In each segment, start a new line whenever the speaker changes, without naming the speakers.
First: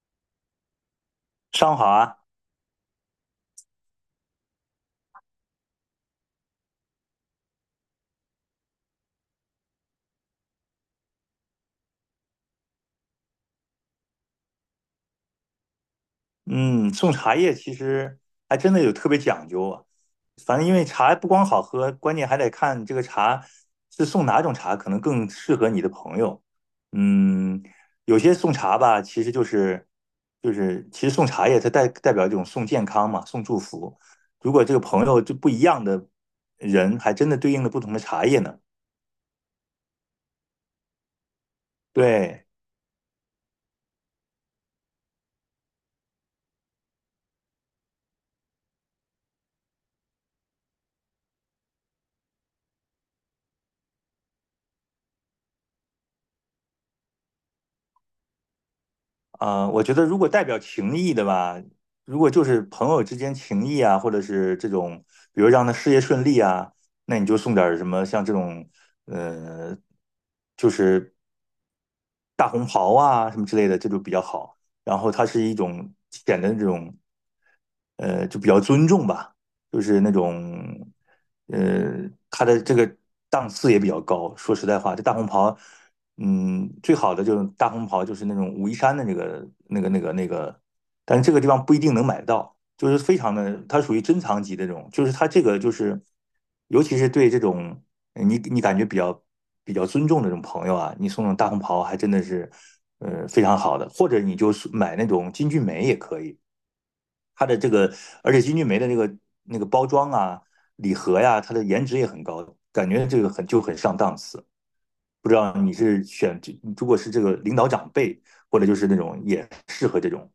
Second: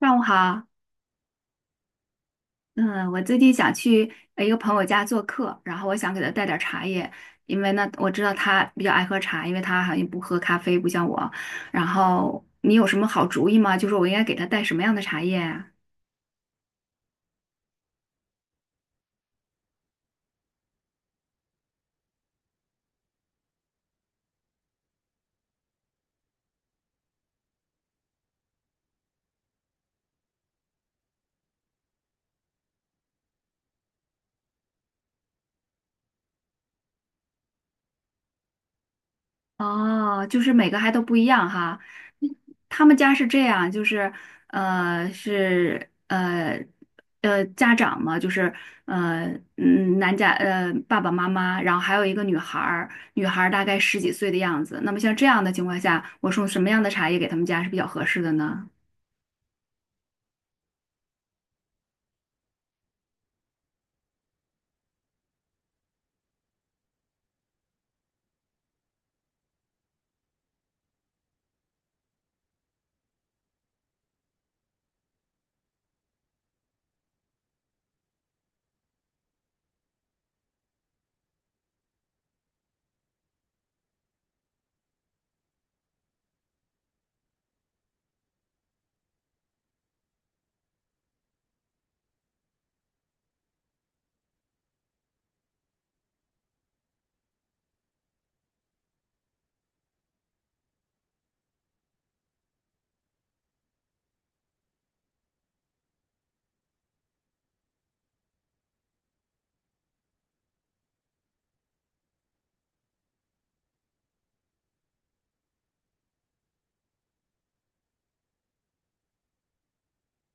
上午好，
上午好啊，
嗯，我最近想去一个朋友家做客，然后我想给他带点儿茶叶，因为呢，我知道他比较爱喝茶，因为他好像不喝咖啡，不像我。然后你有什么好主意吗？就是我应该给他带什么样的茶叶啊？
嗯，送茶叶其实还真的有特别讲究啊。反正因为茶不光好喝，关键还得看这个茶是送哪种茶，可能更适合你的朋友。嗯，有些送茶吧，其实就是送茶叶，它代表这种送健康嘛，送祝福。如果这个朋友就不一样的人，还真的对应了不同的茶叶呢。
哦，就是每个还都不一样哈。
对。
他们家是这样，就是呃是呃家长嘛，就是呃男家爸爸妈妈，然后还有一个女孩儿，女孩儿大概十几岁的样子。那么像这样的情况下，我送什么样的茶叶给他们家是比较合适的呢？
我觉得如果代表情谊的吧，如果就是朋友之间情谊啊，或者是这种，比如让他事业顺利啊，那你就送点儿什么像这种，呃，就是大红袍啊什么之类的，这就比较好。然后它是一种显的这种就比较尊重吧，就是那种，呃，他的这个档次也比较高。说实在话，这大红袍，最好的就是大红袍，就是那种武夷山的那个，但是这个地方不一定能买到，就是非常的，它属于珍藏级的这种，就是它这个就是，尤其是对这种你感觉比较尊重的这种朋友啊，你送那种大红袍还真的是，非常好的，或者你就是买那种金骏眉也可以。它的这个，而且金骏眉的那个包装啊、礼盒呀、啊它的颜值也很高，感觉这个很就很上档次。不知道你是选，如果是这个领导长辈，或者就是那种也适合这种，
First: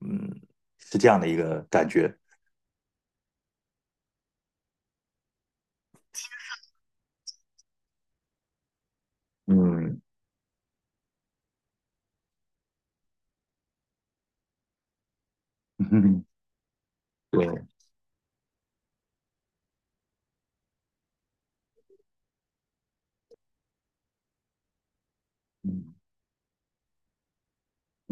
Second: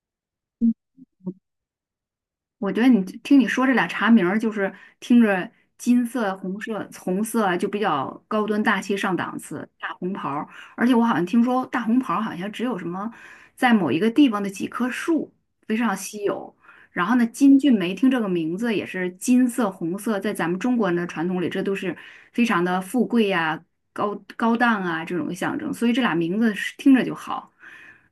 嗯，是这样的一个感觉。
我觉得你听你说这俩茶名儿，就是听着金色、红色、红色啊就比较高端大气上档次，大
嗯，
红袍儿。而且我好像听说大红袍儿好像只有什么在某一个地方的几棵树非常稀
嗯，
有。然后呢，
对，
金骏眉听这个名字也是金色、红色，在咱们中国人的传统里，这都是非常的富贵呀、高高档啊这种象征。所以
嗯，
这俩名字是听着就好。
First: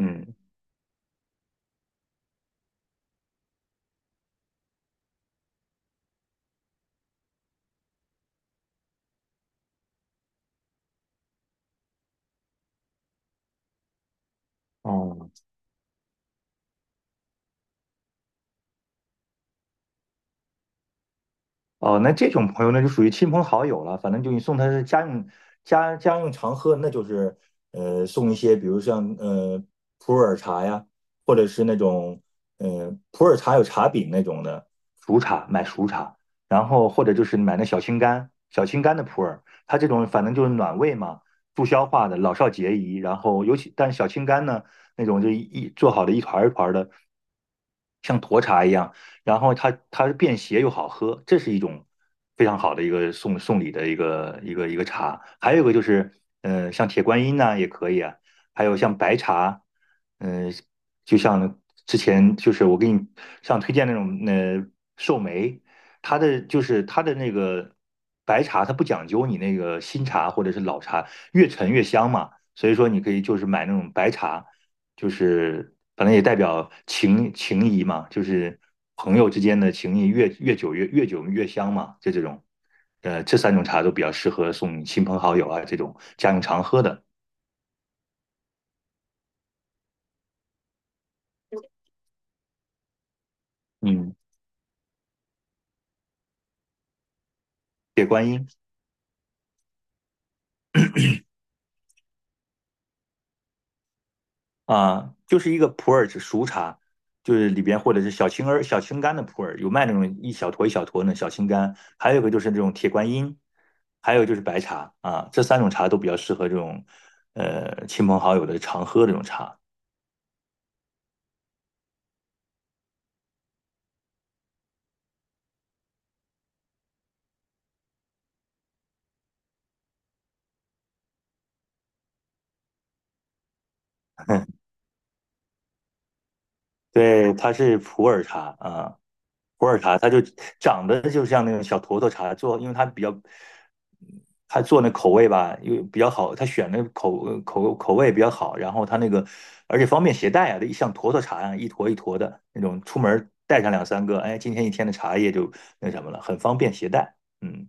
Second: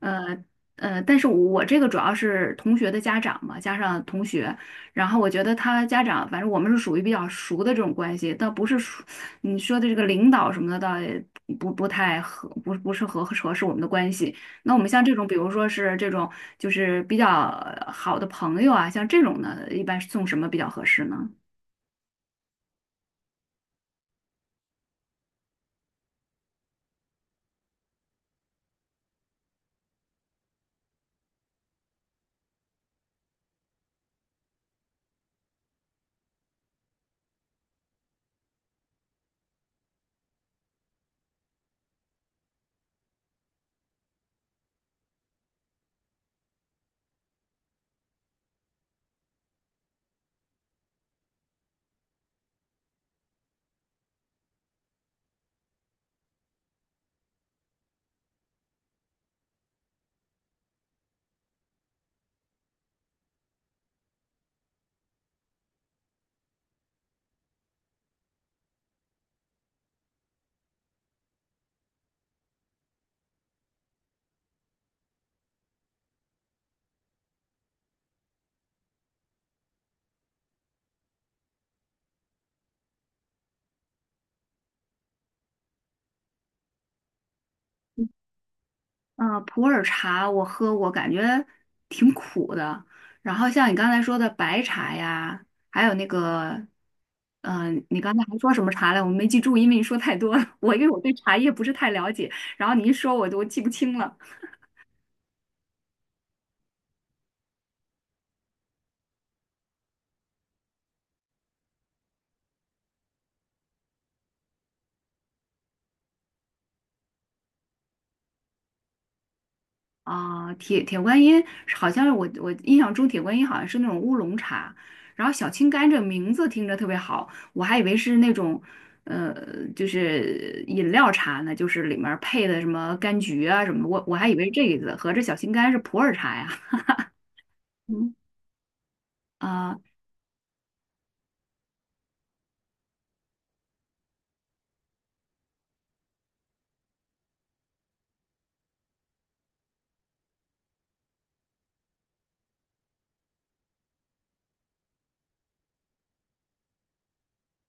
呃，但是我这个主要是同学的家长嘛，加上同学，然后我觉得他家长，反正我们是属于比较熟的这种关系，倒不是熟你说的这个领导什么的，倒也不太合，不是合适我们的关系。那我们像这种，
哦，
比如说是这种就是比较好的朋友啊，像这种呢，一般是送什么比较合适呢？
哦，那这种朋友那就属于亲朋好友了，反正就你送他是家用家用常喝，那就是送一些，比如像普洱茶呀，或者是那种普洱茶有茶饼那种的熟茶，买熟茶，然后或者就是买那小青柑，小青柑的普洱，它这种反正就是暖胃嘛，助消化的，老少皆宜。然后尤其但是小青柑呢，那种就一做好的一团儿一团儿的，像沱茶一样。然后它便携又好喝，这是一种非常好的一个送礼的一个茶。还有一个就是，像铁观音呐、也可以啊，还有像白茶，嗯、就像之前就是我给你像推荐那种寿眉，它的就是它的那个白茶，它不讲究你那个新茶或者是老茶，越陈越香嘛，所以说你可以就是买那种白茶。就是反正也代表情谊嘛，就是朋友之间的情谊越久越久越香嘛，就这种，这三种茶都比较适合送亲朋好友啊这种家用常喝的。
嗯，普洱茶我喝过，感觉挺苦的。然后像你刚才
嗯，
说的白茶呀，还有那个，嗯、你
铁
刚才
观
还
音
说什么茶来？我没记住，因为你说太多了。我因为我对茶叶不是太了解，然后你一说我都记不清了。
啊，就是一个普洱熟茶，就是里边或者是小青儿、小青柑的普洱，有卖那种一小坨一小坨的小青柑，还有一个就是这种铁观音，还有就是白茶啊，这三种茶都比较适合这种亲朋好友的常喝这种茶。
啊，铁观音好像是我印象中铁观音好像是那种乌龙茶，然后小青柑这名字听着特别好，我还以为是那种，呃，就是饮料茶呢，就是里面儿配的什么柑橘啊什么的，我还以为是 这个意思合着小青柑是普洱茶呀。
对，它是普
嗯，
洱茶啊，普
啊、
洱茶它就长得就像那种小坨坨茶做，因为它比较，它做那口味吧，又比较好，它选的口味比较好，然后它那个而且方便携带啊，一像坨坨茶啊，一坨一坨的那种，出门儿带上两三个，哎，今天一天的茶叶就那什么了，很方便携带。嗯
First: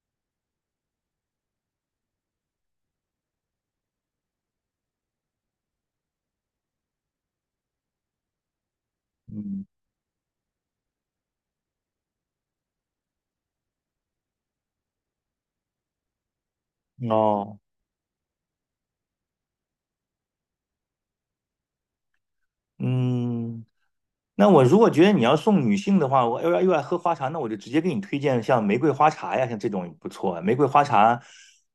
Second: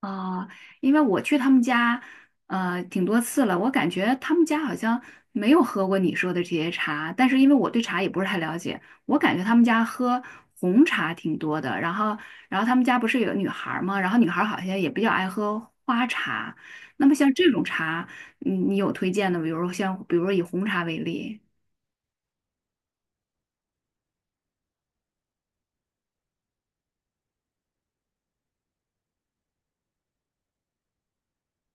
啊，因为我去他们家，呃，挺多次了，我感觉他们家好像没有喝过你说的这些茶，但是因为我对茶也不是太了解，我感觉他们
嗯，
家喝红茶挺多的，然后他们家不是有女孩儿吗？然后女孩儿好像也比较爱喝花茶，那么像这
哦，
种茶，你有推荐的，比如说以红茶为例。
嗯，那我如果觉得你要送女性的话，我又要又爱喝花茶，那我就直接给你推荐像玫瑰花茶呀，像这种不错啊。玫瑰花茶，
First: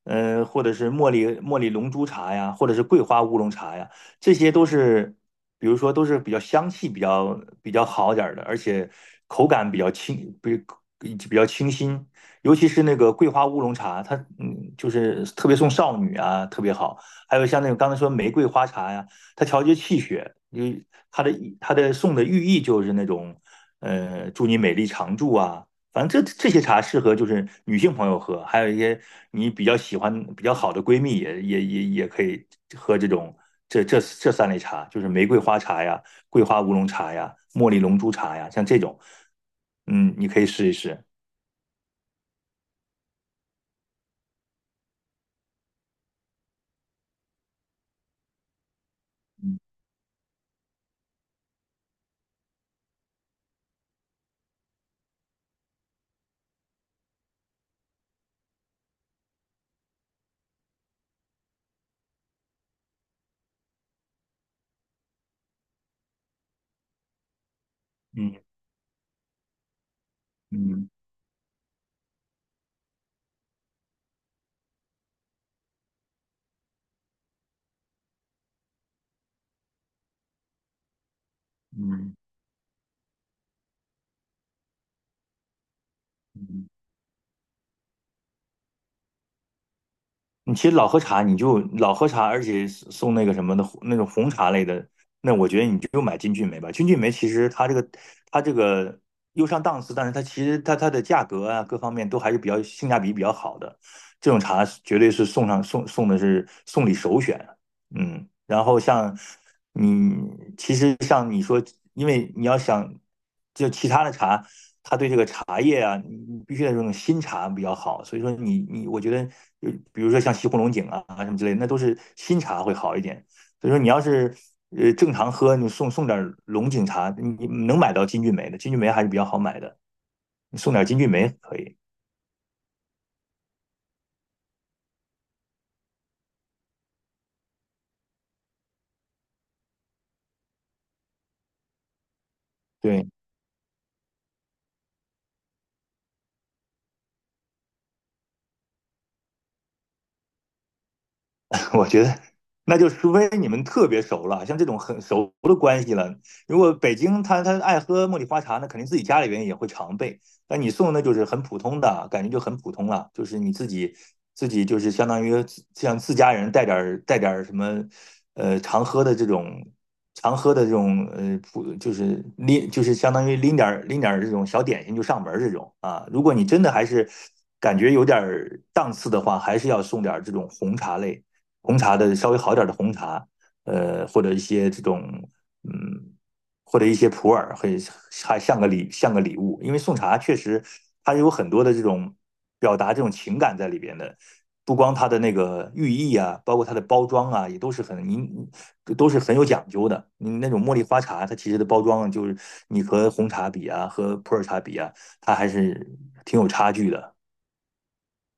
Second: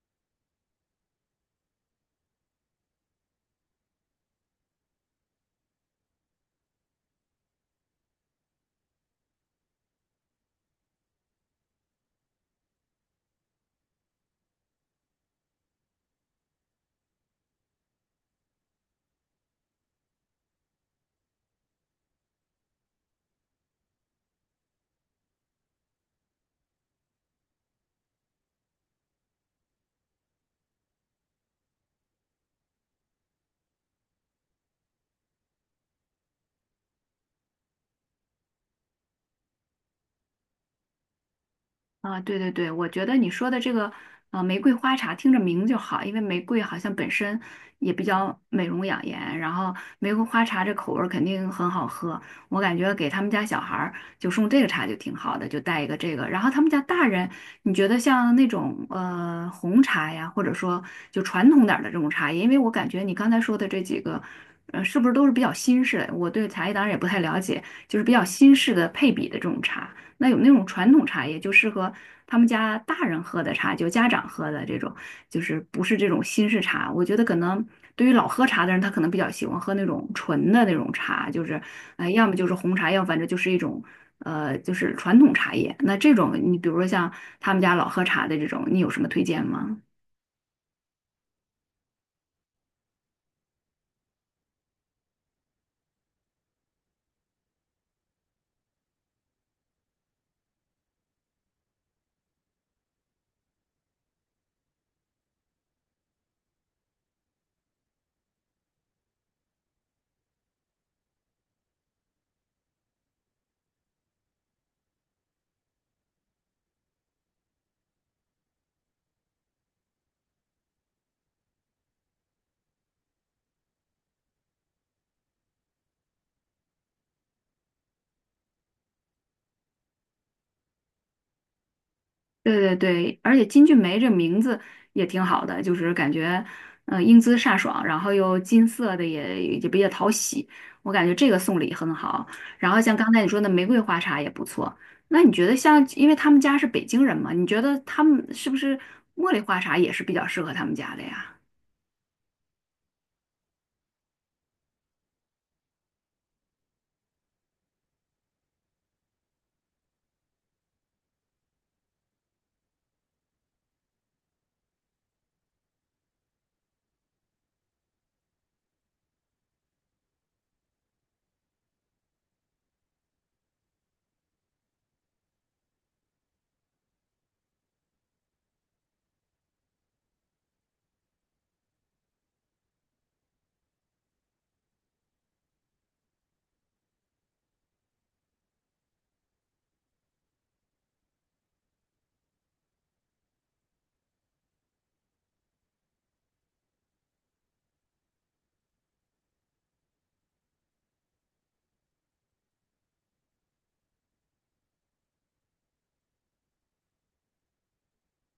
或者是茉莉龙珠茶呀，或者是桂花乌龙茶呀，这些都是，比如说都是比较香气比较好点儿的，而且口感比较清，比较清新。尤其是那个桂花乌龙茶，它就是特别送少女啊，特别好。还有像那种刚才说玫瑰花茶呀，啊它调节气血，就它的它的送的寓意就是那种，祝你美丽常驻啊。反正这这些茶适合就是女性朋友喝，还有一些你比较喜欢比较好的闺蜜也可以喝这种这这这三类茶，就是玫瑰花茶呀、桂花乌龙茶呀、茉莉龙珠茶呀，像这种，你可以试一试。
啊，对对对，我觉得你说的这个玫瑰花茶听着名就好，因为玫瑰好像本身也比较美容养颜，然
嗯
后玫瑰花茶这口味儿肯定很好喝，我感觉给他们家小孩儿就送这个茶就挺好的，就带一个这个。然后他们家大人，你觉得像那种红茶呀，或者说就传统点儿的这种茶叶，因为我感觉你刚才说的这几个。呃，是不是都是比较新式的？我对茶叶当然也不太了解，就是比较
嗯
新式的配比的这种茶。那有那种
嗯
传统茶叶，就适合他们家大人喝的茶，就家长喝的这种，就是不是这种新式茶。我觉得可能对于老喝茶的人，他可能比较喜欢喝那种纯的那种茶，就是
嗯。
要么就是红茶，要么反正就是一种就是传统茶叶。那这种你比如
嗯
说像他们家老喝茶的这种，你有什么推荐吗？
你其实老喝茶，你就老喝茶，而且送那个什么的那种红茶类的，那我觉得你就买金骏眉吧。金骏眉其实它这个又上档次，但是它其实它的价格啊各方面都还是比较性价比比较好的，这种茶绝对是送上送送的是送礼首选啊。嗯，然后像你，其实像你说，因为你要想就其他的茶，它对这个茶叶啊，你必须得用那种新茶比较好。所以说你，我觉得，就比如说像西湖龙井啊什么之类的，那都是新茶会好一点。所以说你要是正常喝，你送点龙井茶，你能买到金骏眉的，金骏眉还是比较好买的，你送点金骏眉可以。
对对对，而且金俊梅这名字也挺好的，就是感觉，呃，英姿飒爽，然后又金色的也比较讨喜，我感觉这个送礼很好。然后像
对。
刚才你说的玫瑰花茶也不错，那你觉得像，因为他们家是北京人嘛，你觉得他们是不是茉莉花茶也是比较适合他们家的呀？
我觉得那就除非你们特别熟了，像这种很熟的关系了。如果北京他爱喝茉莉花茶，那肯定自己家里边也会常备。但你送的就是很普通的，感觉就很普通了，就是你自己就是相当于像自家人带点什么，常喝的这种。常喝的这种呃普就是拎就是相当于拎点拎点这种小点心就上门这种啊，如果你真的还是感觉有点档次的话，还是要送点这种红茶类红茶的稍微好点的红茶，或者一些这种嗯，或者一些普洱，会还像个礼物，因为送茶确实它有很多的这种表达这种情感在里边的。不光它的那个寓意啊，包括它的包装啊，也都是都是很有讲究的。你那种茉莉花茶，它其实的包装就是你和红茶比啊，和普洱茶比啊，它还是挺有差距的。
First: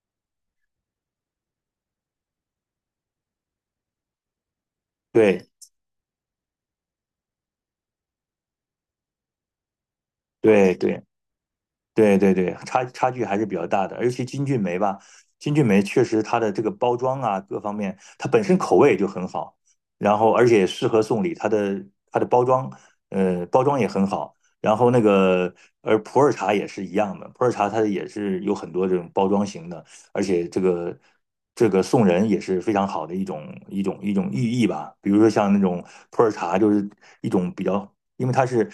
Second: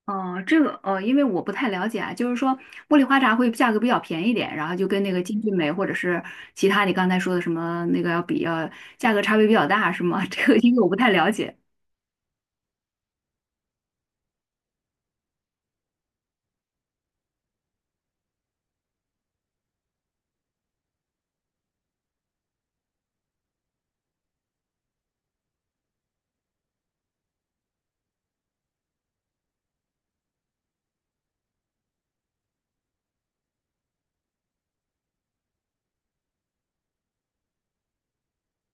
哦，这个呃，因为我不太了解啊，就是说茉莉花茶会价格比较便宜一点，然后就跟那个金
对
骏眉或者是其他你刚才说的什么那个要价格差别比较大，是吗？这个因
对
为我不
对，
太了解。
对对对，差距还是比较大的，而且金骏眉吧，金骏眉确实它的这个包装啊，各方面，它本身口味就很好，然后而且适合送礼，它的包装，包装也很好，然后那个而普洱茶也是一样的，普洱茶它也是有很多这种包装型的，而且这个送人也是非常好的一种寓意吧，比如说像那种普洱茶就是一种比较因为它是，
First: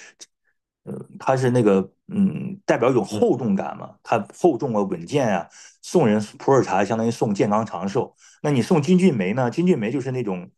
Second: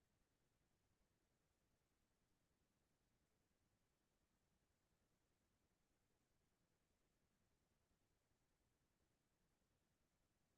呃，它是那个，代表一种厚重感嘛，它厚重啊，稳健啊。送人普洱茶相当于送健康长寿，那你送金骏眉呢？金骏眉就是那种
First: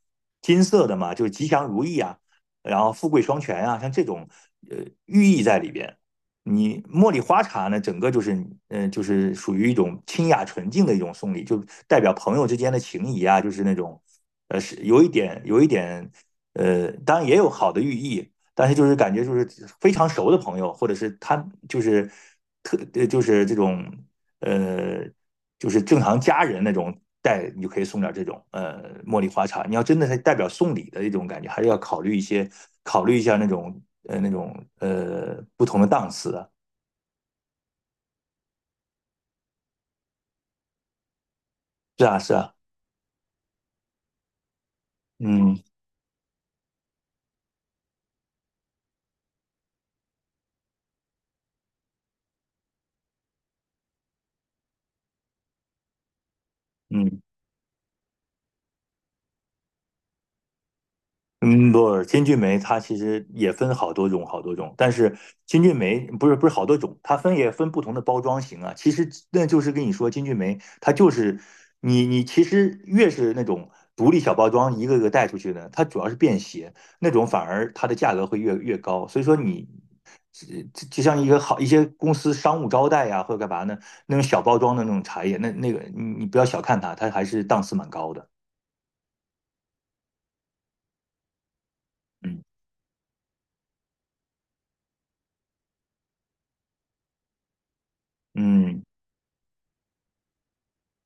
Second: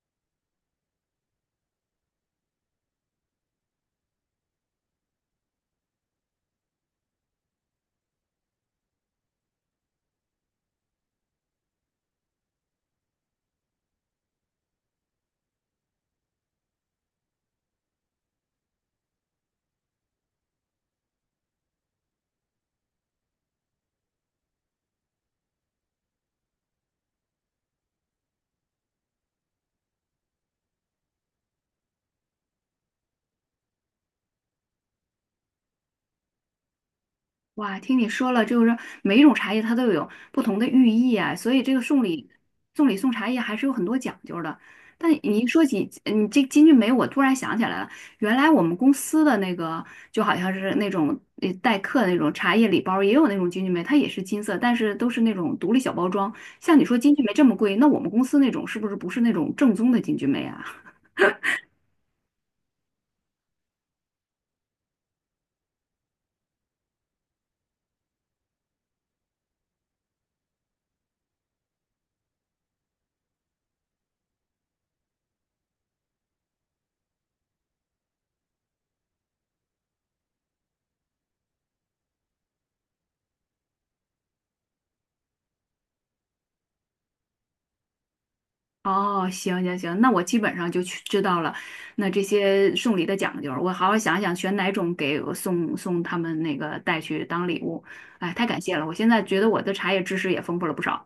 金色的嘛，就是吉祥如意啊，然后富贵双全啊，像这种呃寓意在里边。你茉莉花茶呢，整个就是，就是属于一种清雅纯净的一种送礼，就代表朋友之间的情谊啊，就是那种，是有一点，有一点，当然也有好的寓意，但是就是感觉就是非常熟的朋友，或者是他就是就是这种呃就是正常家人那种带，你就可以送点这种茉莉花茶。你要真的是代表送礼的一种感觉，还是要考虑一下那种那种不同的档次的。
哇，听你说了，就是每一种茶叶它都有不同的寓意啊，所以这个
是啊，是啊，
送礼送茶叶还是有很多讲究的。但你一
嗯
说起你这金骏眉，我突然想起来了，原来我们公司的那个就好像是那种待客的那种茶叶礼包，也有那种金骏眉，它也是金色，但是都是那种独立小包装。像你说金
嗯。
骏眉这么贵，那我们公司那种不是那种正宗的金骏眉啊？
嗯，不，金骏眉它其实也分好多种，好多种。但是金骏眉不是不是好多种，它分也分不同的包装型啊。其实那就是跟你说，金骏眉它就是你其实越是那种独立小包装，一个个带出去的，它主要是便携，那种反而它的价格会越高。所以说你这这就像一个好一些公司商务招待呀、或者干嘛呢，那种小包装的那种茶叶，那那个你不要小看它，它还是档次蛮高的。
哦，行行行，那我基本上就去知道了。那这
嗯
些送礼的讲究，我好好想想选哪种给我送他们那个带去当礼物。哎，太感谢
嗯。
了，我现在觉得我的茶叶知识也丰富了不少。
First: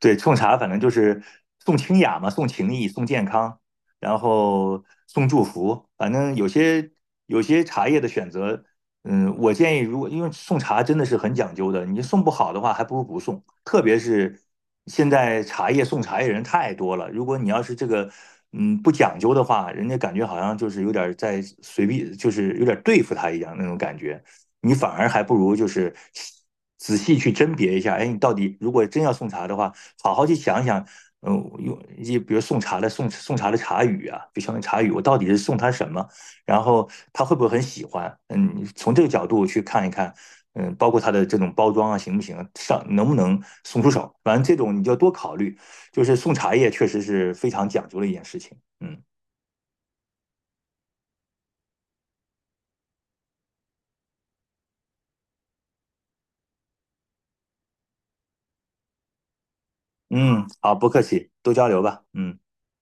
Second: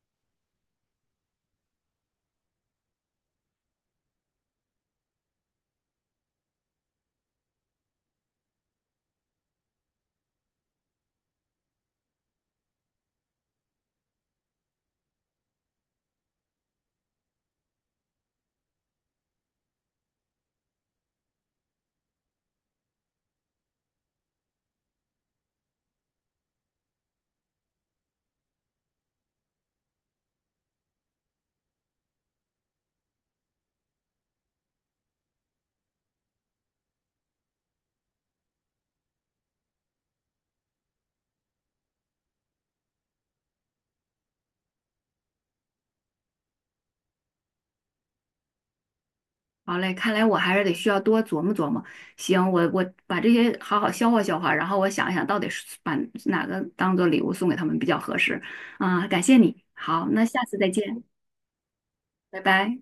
对，送茶反正就是送清雅嘛，送情谊，送健康，然后送祝福，反正有些茶叶的选择，我建议如果因为送茶真的是很讲究的，你送不好的话，还不如不送。特别是现在茶叶送茶叶人太多了，如果你要是这个不讲究的话，人家感觉好像就是有点在随便，就是有点对付他一样那种感觉，你反而还不如就是。仔细去甄别一下，哎，你到底如果真要送茶的话，好好去想一想，用就比如送茶的茶语啊，比相当于茶语，我到底是送他什么，然后他会不会很喜欢？嗯，从这个角度去看一看，嗯，包括他的这种包装啊，行不行，上能不能送出手，反正这种你就要多考虑。就是送茶叶确实是非常讲究的一件事情，嗯
好嘞，看来我还是得需要多琢磨琢磨。行，我把这些好好消化消化，然后我想一想到底是把哪个当做礼物送给他们比较合适。啊，感谢你。好，那下
嗯，
次再
好，不
见，
客气，多交流吧，嗯。
拜拜。